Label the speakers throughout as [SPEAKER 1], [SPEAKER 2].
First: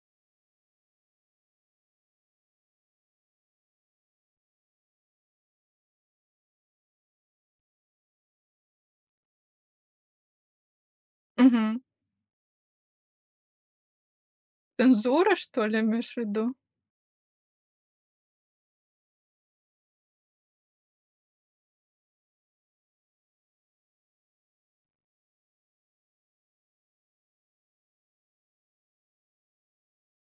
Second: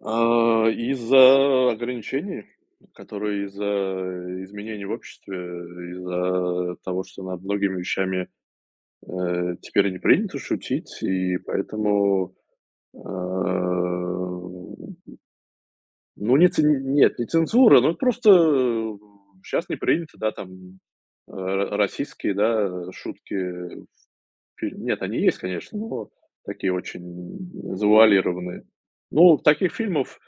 [SPEAKER 1] А, из-за ограничений, которые из-за изменения в обществе, из-за того, что над многими вещами, э, теперь не принято шутить, и
[SPEAKER 2] Мгм.
[SPEAKER 1] поэтому, а,
[SPEAKER 2] Ты н
[SPEAKER 1] м.
[SPEAKER 2] Зорро, что ли, имеешь в
[SPEAKER 1] Ну, не
[SPEAKER 2] виду?
[SPEAKER 1] ц нет, не цензура, но вот просто, м, щас не принято, да, там, э, расистские, да, э, шутки в филь нет, они есть, конечно, но такие очень, м, завуалированные. Ну, таких фильмов,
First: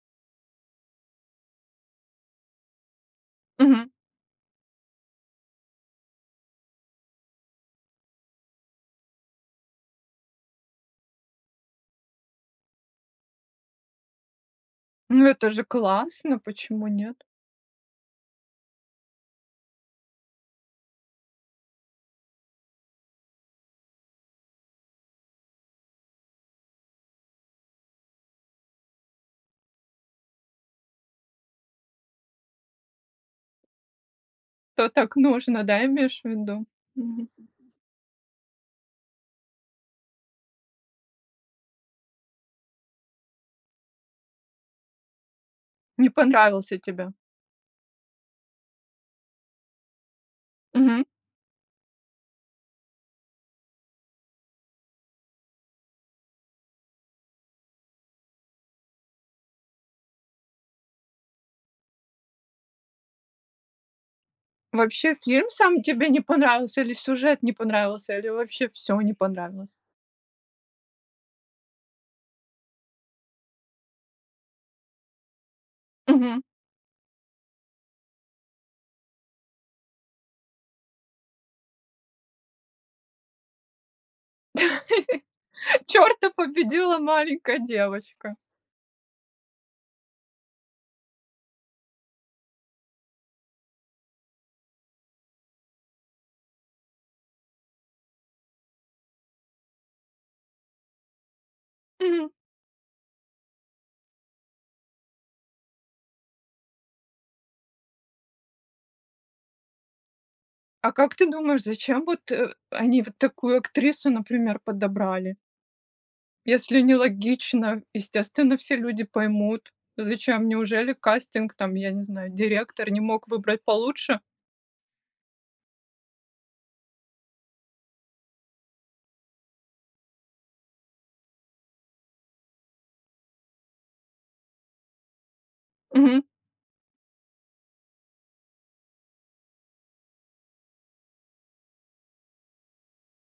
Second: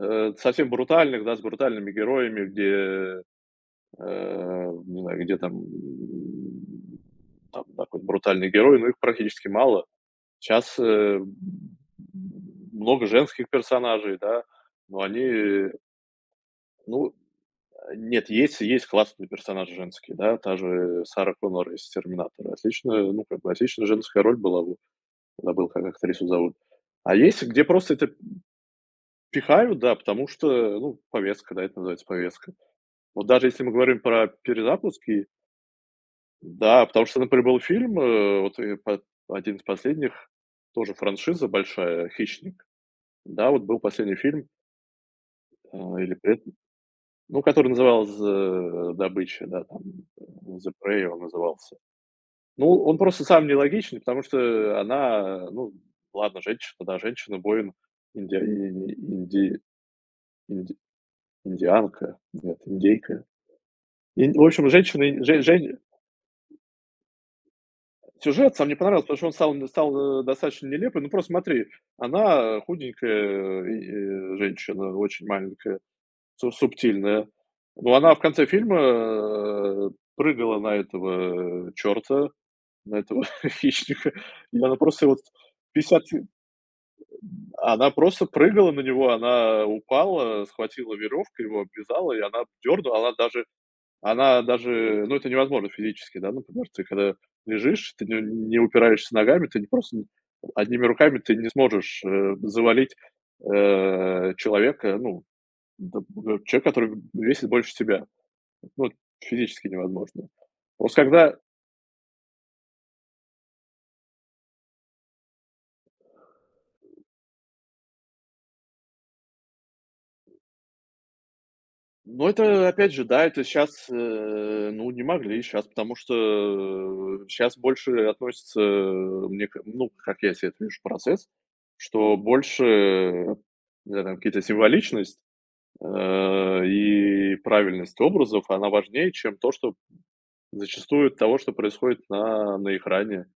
[SPEAKER 1] э, совсем брутальных, да, с брутальными героями, где,
[SPEAKER 2] Мгм.
[SPEAKER 1] э, не знаю, где там там какой-нибудь брутальный герой, но их практически мало. Щас, э, м, много женских персонажей, да, но
[SPEAKER 2] Ну, это же
[SPEAKER 1] они
[SPEAKER 2] классно, почему
[SPEAKER 1] Ну,
[SPEAKER 2] нет?
[SPEAKER 1] э, нет, есть есть классные персонажи женские. Да, та же Сара Коннор из Терминатора. Отличная, ну, как бы отличная женская роль была, вот, забыл, как актрису зовут. А есть, где просто это, м, пихают, да, потому что, ну, повестка, да, это называется повестка. Вот даже если мы говорим про
[SPEAKER 2] То так
[SPEAKER 1] перезапуски
[SPEAKER 2] нужно, да, имеешь в виду?
[SPEAKER 1] Да, потому что,
[SPEAKER 2] Мгм.
[SPEAKER 1] например, был фильм, э, вот, э, по 1 из последних, тоже франшиза большая, "Хищник". Да, вот был последний фильм ой,
[SPEAKER 2] Не
[SPEAKER 1] или пред
[SPEAKER 2] понравился тебе.
[SPEAKER 1] ну, который назывался, э, "Добыча", да, там "The
[SPEAKER 2] Мгм.
[SPEAKER 1] Prey" он назывался. Ну, он просто самый нелогичный, потому что она, ну, ладно, женщина, да, женщина-воин, индиа э, инди инди индианка, нет, индейка. Инди в общем,
[SPEAKER 2] Вообще,
[SPEAKER 1] женщина-инд жень
[SPEAKER 2] фильм
[SPEAKER 1] жень
[SPEAKER 2] сам тебе не понравился, или сюжет не понравился, или
[SPEAKER 1] Сюжет
[SPEAKER 2] вообще
[SPEAKER 1] сам не
[SPEAKER 2] всё
[SPEAKER 1] понравился,
[SPEAKER 2] не
[SPEAKER 1] потому что он стал, н
[SPEAKER 2] понравилось?
[SPEAKER 1] стал, э, достаточно нелепым. Ну, просто смотри: она, э, худенькая и, э, женщина очень маленькая,
[SPEAKER 2] Мгм.
[SPEAKER 1] су субтильная. Но она в конце фильма прыгала на этого чёрта, на этого хищника, и она его просто вот 50 ки М,
[SPEAKER 2] Чёрта победила маленькая
[SPEAKER 1] она просто
[SPEAKER 2] девочка.
[SPEAKER 1] прыгала на него, она упала, схватила верёвку, его обвязала, и она дёрнула. Она даже, она даже ну, это невозможно физически, да, например, ты когда лежишь, ты не не упираешься ногами, ты не просто одними руками, ты не сможешь,
[SPEAKER 2] Мгм.
[SPEAKER 1] э, завалить, э, человека, ну, там, например, человека, который, м, весит больше тебя. Ну, это физически невозможно.
[SPEAKER 2] А
[SPEAKER 1] Просто
[SPEAKER 2] как ты
[SPEAKER 1] когда
[SPEAKER 2] думаешь, зачем вот, э, они вот такую актрису, например, подобрали? Если нелогично, естественно, все люди поймут, зачем? Неужели кастинг, там, я не
[SPEAKER 1] Но
[SPEAKER 2] знаю,
[SPEAKER 1] это,
[SPEAKER 2] директор
[SPEAKER 1] опять
[SPEAKER 2] не
[SPEAKER 1] же, да,
[SPEAKER 2] мог
[SPEAKER 1] это
[SPEAKER 2] выбрать
[SPEAKER 1] щас,
[SPEAKER 2] получше?
[SPEAKER 1] э, ну, не могли. Щас, потому что щас больше относятся, мне ка ну, как я себе этот вижу процесс. Что больше, не знаю, там, какие-то символичность,
[SPEAKER 2] Мгм.
[SPEAKER 1] э, и правильность образов, она важнее, чем то, что, п зачастую того, что происходит на на экране.